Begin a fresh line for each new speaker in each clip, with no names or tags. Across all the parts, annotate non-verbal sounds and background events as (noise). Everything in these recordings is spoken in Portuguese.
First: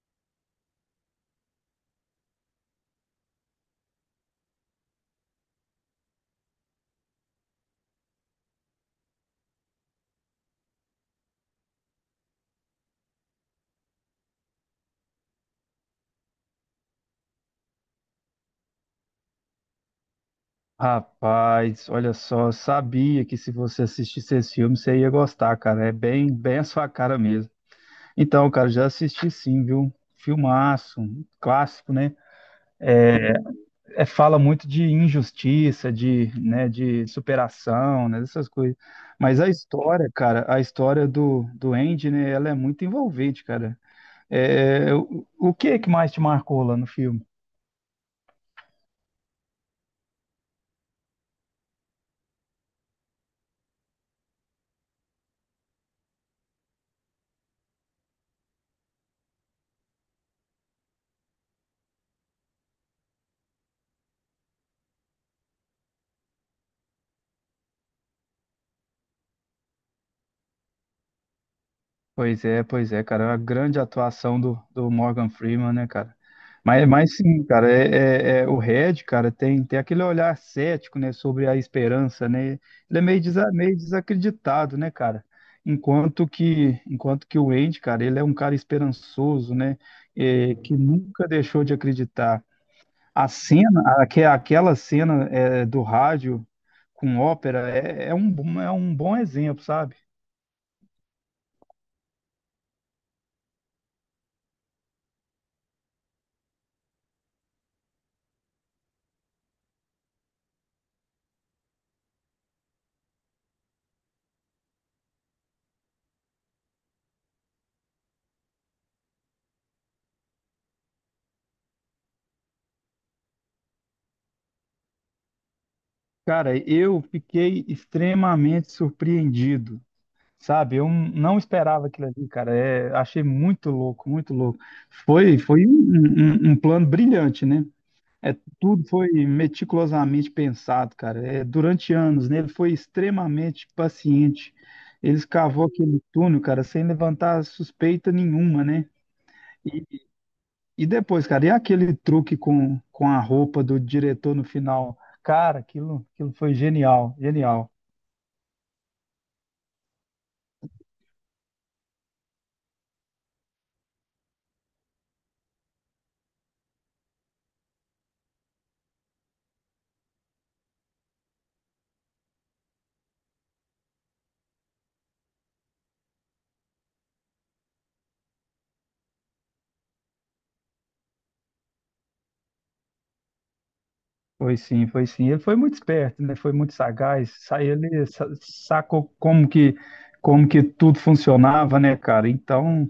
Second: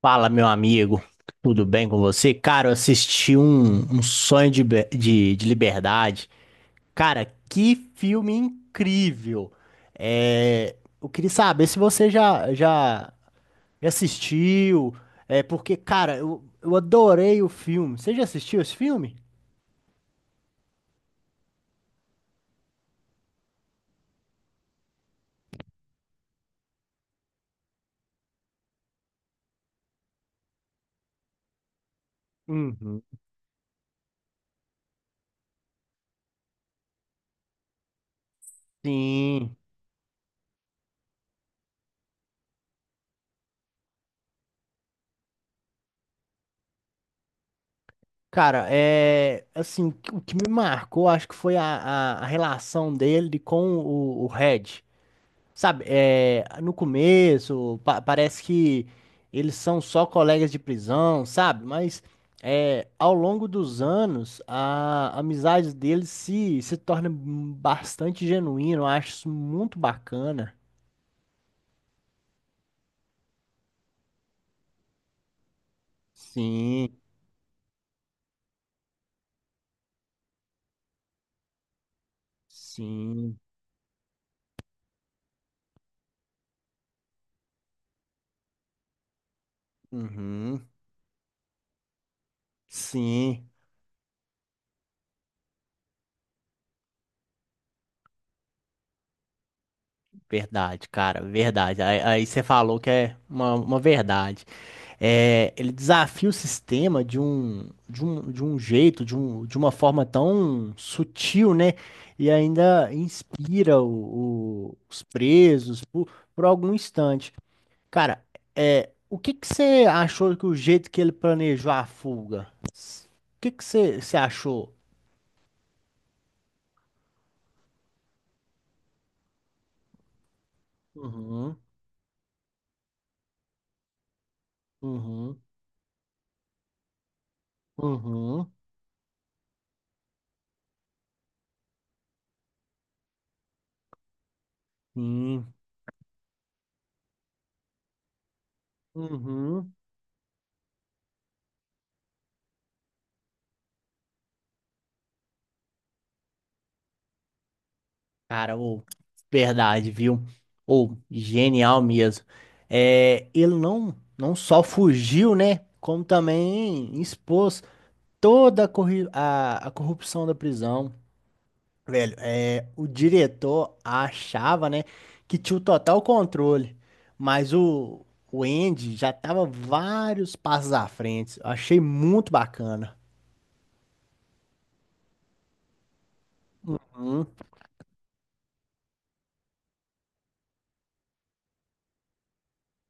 Fala, meu amigo, tudo bem com você? Cara, eu assisti um Sonho de, de Liberdade. Cara, que filme incrível! Eu queria saber se você já assistiu, porque, cara, eu adorei o filme. Você já assistiu esse filme?
Rapaz, olha só, eu sabia que se você assistisse esse filme, você ia gostar, cara. É bem, bem a sua cara mesmo. Então, cara, já assisti sim, viu? Filmaço, um clássico, né?
Uhum.
É, fala muito de injustiça, de, né, de superação, né, dessas coisas. Mas a
Sim.
história, cara, a história do Andy, né, ela é muito envolvente, cara. O que que mais te marcou lá no filme?
Cara, é assim, o que me marcou, acho que foi a, a relação dele com o Red. Sabe, é, no começo parece que eles são só colegas de prisão, sabe? Mas é, ao longo dos anos a amizade deles se torna bastante genuína, eu acho isso muito bacana.
Pois é, cara. A grande atuação do Morgan Freeman, né, cara? Mas,
Sim,
mas sim, cara, o Red, cara, tem aquele olhar cético, né, sobre a esperança, né? Ele é meio,
sim,
meio desacreditado, né, cara? Enquanto que o Andy, cara, ele é um cara esperançoso, né? É,
uhum,
que nunca deixou de acreditar. A
sim,
cena, aquela cena é, do rádio com ópera é, é um bom exemplo, sabe?
verdade, cara, verdade. Aí você falou que é uma verdade. É, ele desafia o sistema de um jeito, de uma forma tão sutil, né? E ainda inspira os presos por algum instante. Cara, é, o que que você achou que o jeito que ele planejou a fuga? O que que você achou?
Cara, eu fiquei extremamente surpreendido, sabe? Eu não
Uhum,
esperava aquilo ali, cara. É, achei muito louco, muito louco. Foi,
uhum,
foi um, um plano brilhante, né? É,
uhum,
tudo foi meticulosamente pensado, cara. É, durante anos, né? Ele foi extremamente paciente. Ele
sim,
escavou aquele túnel, cara, sem levantar suspeita nenhuma, né?
uhum.
E, e depois, cara, e aquele truque com a roupa do diretor no final? Cara, aquilo, aquilo foi genial, genial.
Cara, ou verdade, viu? Ou genial mesmo. É, ele não só fugiu, né? Como também expôs toda a, a corrupção da prisão. Velho, é, o diretor achava, né, que tinha o total controle, mas o Andy já tava vários passos à frente. Eu achei muito bacana.
Foi sim, foi sim. Ele foi muito esperto, né? Foi muito
Hum,
sagaz. Ele sacou como que tudo funcionava, né, cara? Então,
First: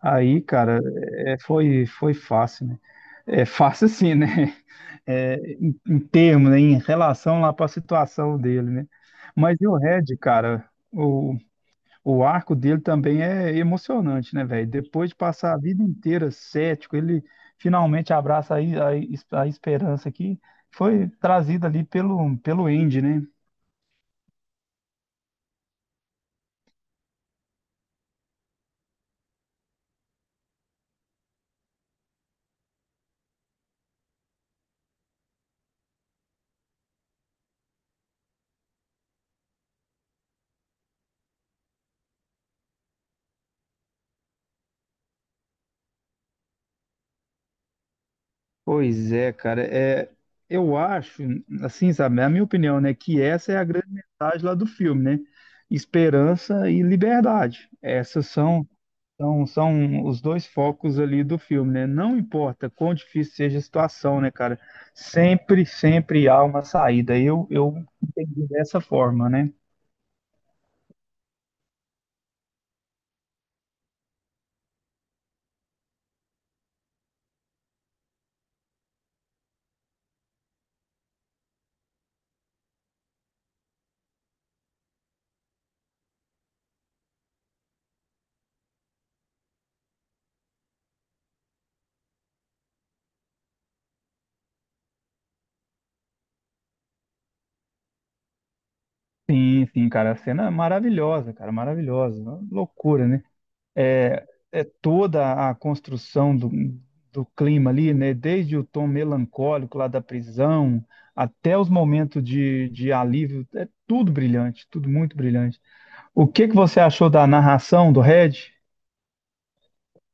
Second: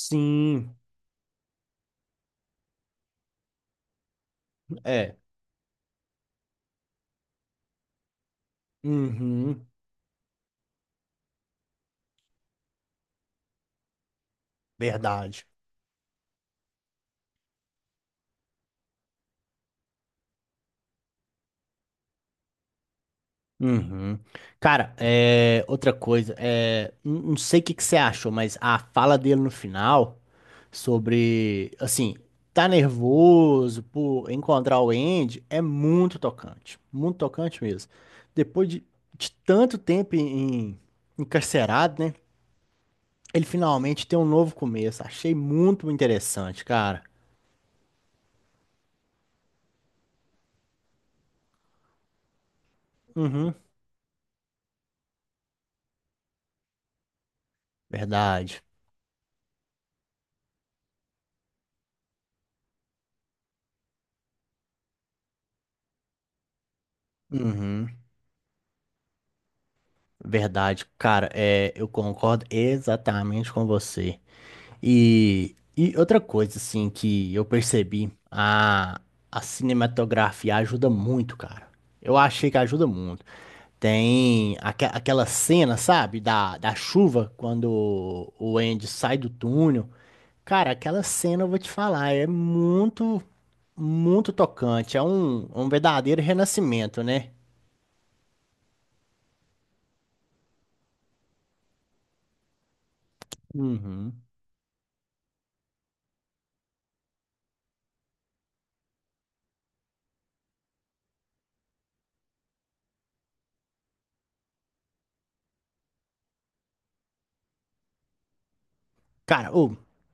aí, cara, é, foi, foi fácil, né? É fácil sim, né? (laughs)
é.
É, em, em termos, né? Em relação lá para a situação dele, né? Mas
Uhum,
e o Red, cara? O arco dele também é emocionante, né, velho? Depois de
verdade.
passar a vida inteira cético, ele finalmente abraça a esperança que foi trazida ali pelo, pelo Andy, né?
Uhum. Cara, é, outra coisa, é, não sei o que que você achou, mas a fala dele no final sobre, assim, tá nervoso por encontrar o Andy é muito tocante mesmo. Depois de tanto tempo encarcerado, né? Ele finalmente tem um novo começo. Achei muito interessante, cara.
Pois é, cara. É, eu acho, assim, sabe, é a minha opinião, né, que essa
Uhum,
é a grande mensagem lá do filme, né? Esperança e liberdade. Essas
verdade.
são. Então, são os dois focos ali do filme, né? Não importa quão difícil seja a situação, né, cara? Sempre, sempre há uma saída. Eu
Uhum,
entendi dessa forma, né?
verdade, cara. É, eu concordo exatamente com você. E outra coisa, assim, que eu percebi, a cinematografia ajuda muito, cara. Eu achei que ajuda muito. Tem aquela cena, sabe, da, da chuva, quando o Andy sai do túnel. Cara, aquela cena, eu vou te falar, é muito, muito tocante. É um, um verdadeiro renascimento, né?
Sim, sim, cara. A cena é maravilhosa, cara, maravilhosa. Uma loucura, né?
Uhum.
É, é toda a construção do clima ali, né? Desde o tom melancólico lá da prisão até os momentos de alívio. É tudo brilhante, tudo muito brilhante. O que que você achou da narração do Red?
Cara, ô,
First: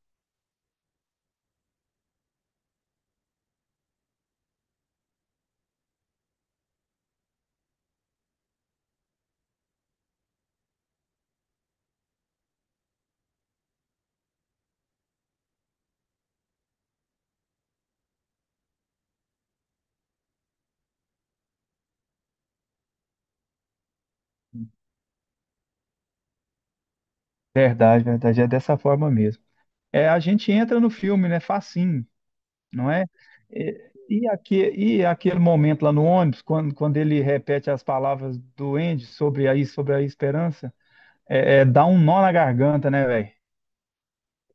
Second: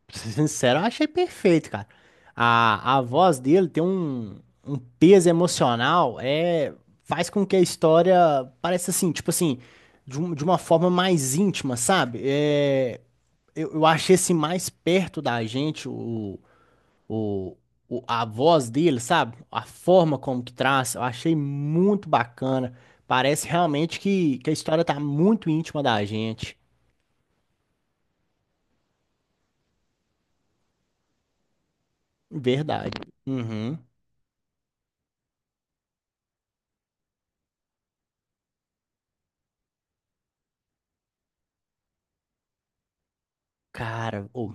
pra ser sincero, eu achei perfeito, cara. A voz dele tem um, um peso emocional, é, faz com que a história pareça assim, tipo assim, de uma forma mais íntima, sabe? É, eu achei assim mais perto da gente o, o, a voz dele, sabe? A forma como que traz, eu achei muito bacana. Parece realmente que a história tá muito íntima da gente.
Verdade, verdade. É dessa forma mesmo. É, a gente entra no filme, né? Facinho, não
Verdade.
é?
Uhum.
E aquele momento lá no ônibus, quando, quando ele repete as palavras do Andy sobre a, sobre a esperança, é, é, dá um nó na garganta, né, velho?
Cara, ô.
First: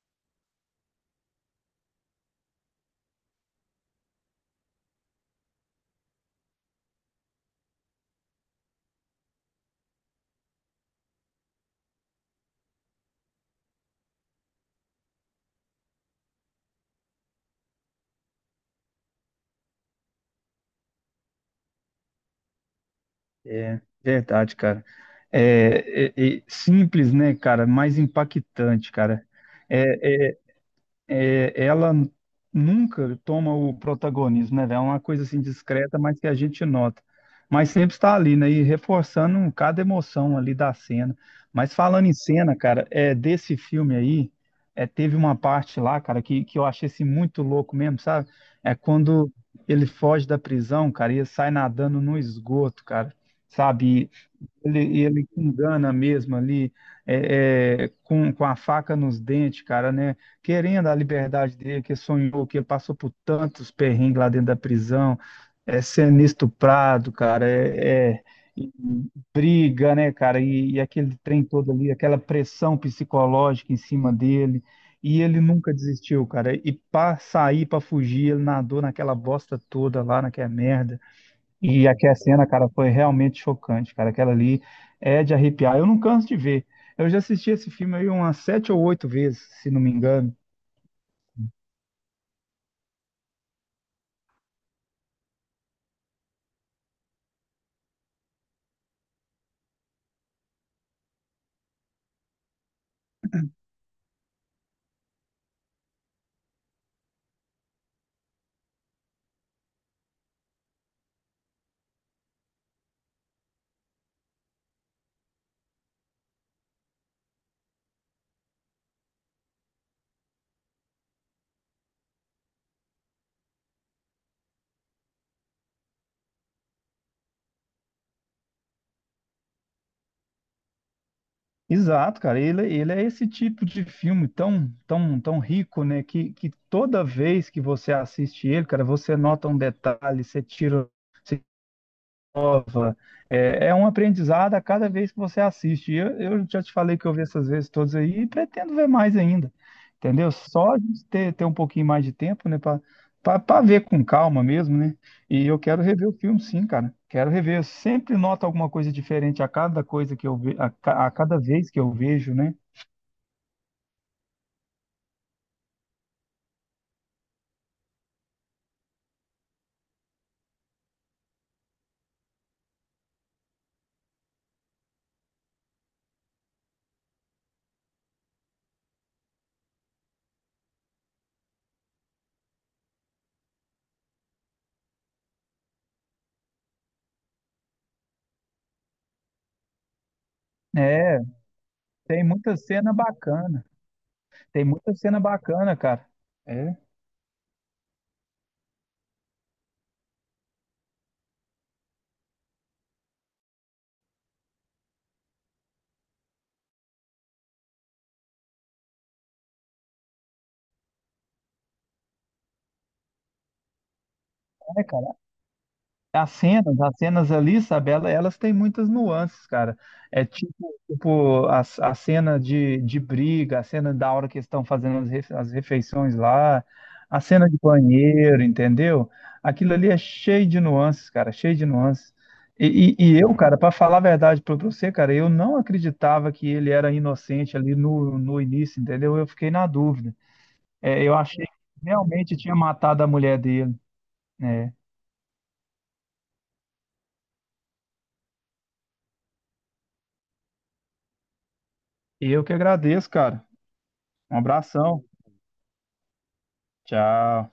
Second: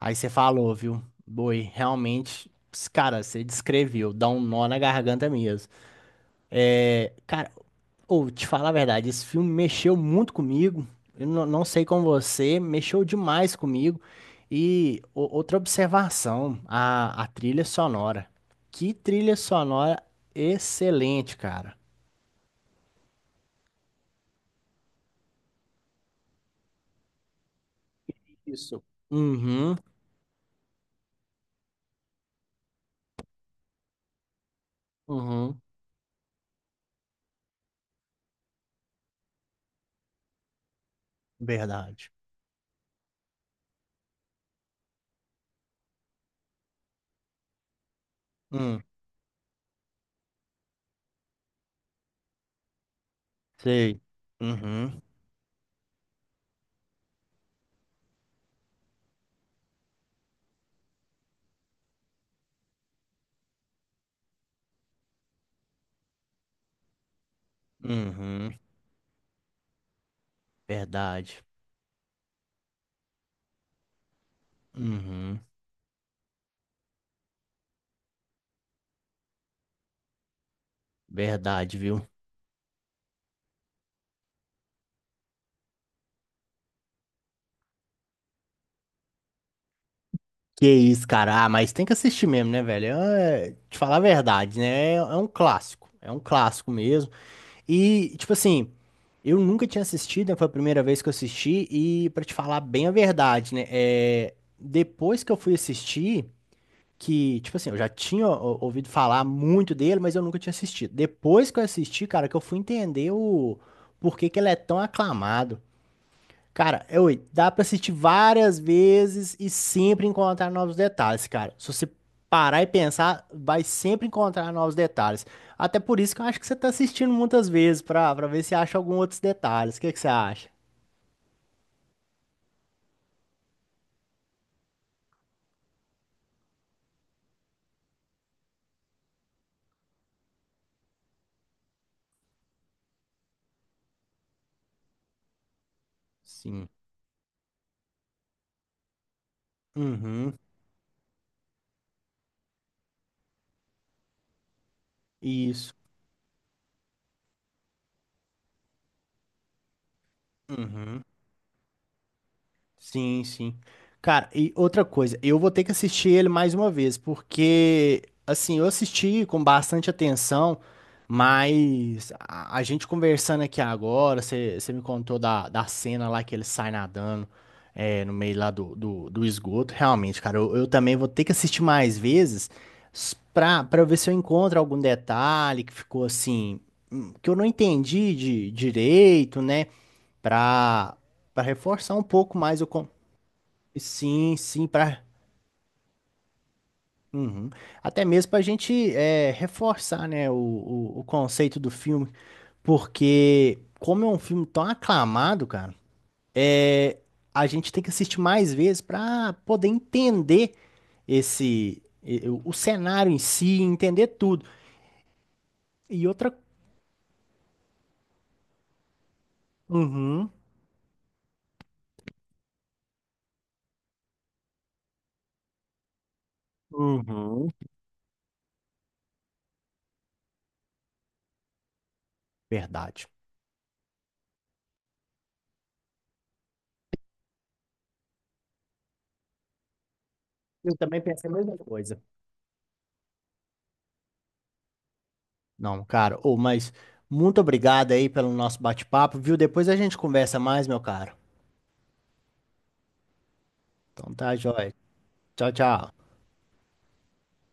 Aí você falou, viu? Boi, realmente, cara, você descreveu, dá um nó na garganta mesmo. É, cara, ou te falar a verdade, esse filme mexeu muito comigo. Eu não sei com você, mexeu demais comigo. E outra observação, a trilha sonora. Que trilha sonora excelente, cara.
É, verdade, cara. É, é, é simples, né, cara? Mais
Isso.
impactante, cara.
Uhum,
É, é, ela nunca toma o protagonismo, né, velho? É uma coisa assim
uhum,
discreta, mas que a gente nota. Mas sempre está ali, né? E reforçando cada emoção ali da cena. Mas falando
verdade.
em cena, cara, é desse filme aí, é, teve uma parte lá, cara, que eu achei assim, muito louco mesmo, sabe? É
Hum,
quando ele foge da prisão, cara, e ele sai nadando no esgoto, cara.
sei.
Sabe? Ele, e
Uhum,
ele te engana mesmo ali, é, é, com a faca nos dentes, cara, né? Querendo a liberdade dele, que sonhou, que ele passou por tantos perrengues lá dentro da prisão, é sendo estuprado, cara,
uhum,
e briga, né, cara? E aquele
verdade.
trem todo ali, aquela pressão psicológica em cima dele. E
Uhum.
ele nunca desistiu, cara. E pra sair, pra fugir, ele nadou naquela bosta toda lá, naquela merda.
Verdade,
E
viu?
aquela cena, cara, foi realmente chocante, cara. Aquela ali é de arrepiar. Eu não canso de ver. Eu já assisti esse filme aí umas 7 ou 8 vezes, se não me engano.
Que isso, cara. Ah, mas tem que assistir mesmo, né, velho? É, te falar a verdade, né? É um clássico. É um clássico mesmo. E, tipo assim, eu nunca tinha assistido, né? Foi a primeira vez que eu assisti. E, pra te falar bem a verdade, né? É, depois que eu fui assistir, que, tipo assim, eu já tinha ó, ouvido falar muito dele, mas eu nunca tinha assistido. Depois que eu assisti, cara, que eu fui entender o porquê que ele é tão aclamado. Cara, é, oi, dá pra assistir várias vezes e sempre encontrar novos detalhes, cara. Se você parar e pensar, vai sempre encontrar novos detalhes. Até por isso que eu acho que você tá assistindo muitas vezes pra ver se acha algum outros detalhes. O que que você acha?
Exato, cara. Ele é esse tipo de filme tão, tão, tão rico, né? Que toda vez que você assiste ele, cara, você nota um detalhe, você tira, você nova. É, é um aprendizado a cada vez que você assiste. E eu já
Sim.
te falei que eu vi essas vezes todas aí e pretendo ver mais ainda. Entendeu?
Uhum,
Só a gente ter, ter um pouquinho mais de tempo, né? Para ver com calma mesmo, né? E eu
isso.
quero rever o filme, sim, cara. Quero rever. Eu sempre noto alguma coisa diferente a cada coisa que eu ve, a,
Uhum.
a cada vez que eu vejo, né?
Sim, sim. Cara, e outra coisa, eu vou ter que assistir ele mais uma vez, porque, assim, eu assisti com bastante atenção, mas a gente conversando aqui agora, você me contou da, da cena lá que ele sai nadando, é, no meio lá do, do esgoto. Realmente, cara, eu também vou ter que assistir mais vezes pra, pra ver se eu encontro algum detalhe que ficou assim, que eu não entendi de direito, né? Pra,
É,
Pra reforçar um
tem
pouco
muita
mais o. con-
cena bacana.
Sim,
Tem
sim,
muita
para
cena bacana, cara. É,
até mesmo para a gente é, reforçar, né, o, o conceito do filme, porque como é um filme tão aclamado, cara, é, a gente tem que assistir mais vezes para poder entender esse o cenário em si, entender tudo.
é, cara.
E outra,
As cenas ali, sabe, elas têm muitas nuances, cara. É
uhum,
tipo, tipo a cena de briga, a cena da hora que eles estão fazendo as, as refeições lá, a cena
uhum,
de banheiro, entendeu? Aquilo ali é cheio de nuances, cara, cheio de nuances. E,
verdade.
e- e eu, cara, pra falar a verdade pra você, cara, eu não acreditava que ele era inocente ali no, no início, entendeu? Eu fiquei na dúvida.
Eu também
É, eu
pensei a
achei que
mesma coisa.
realmente tinha matado a mulher dele, né?
Não, cara, ou mas muito obrigado aí pelo nosso bate-papo, viu? Depois a gente conversa mais, meu cara.
E eu que agradeço, cara.
Então tá,
Um
joia.
abração.
Tchau, tchau.
Tchau.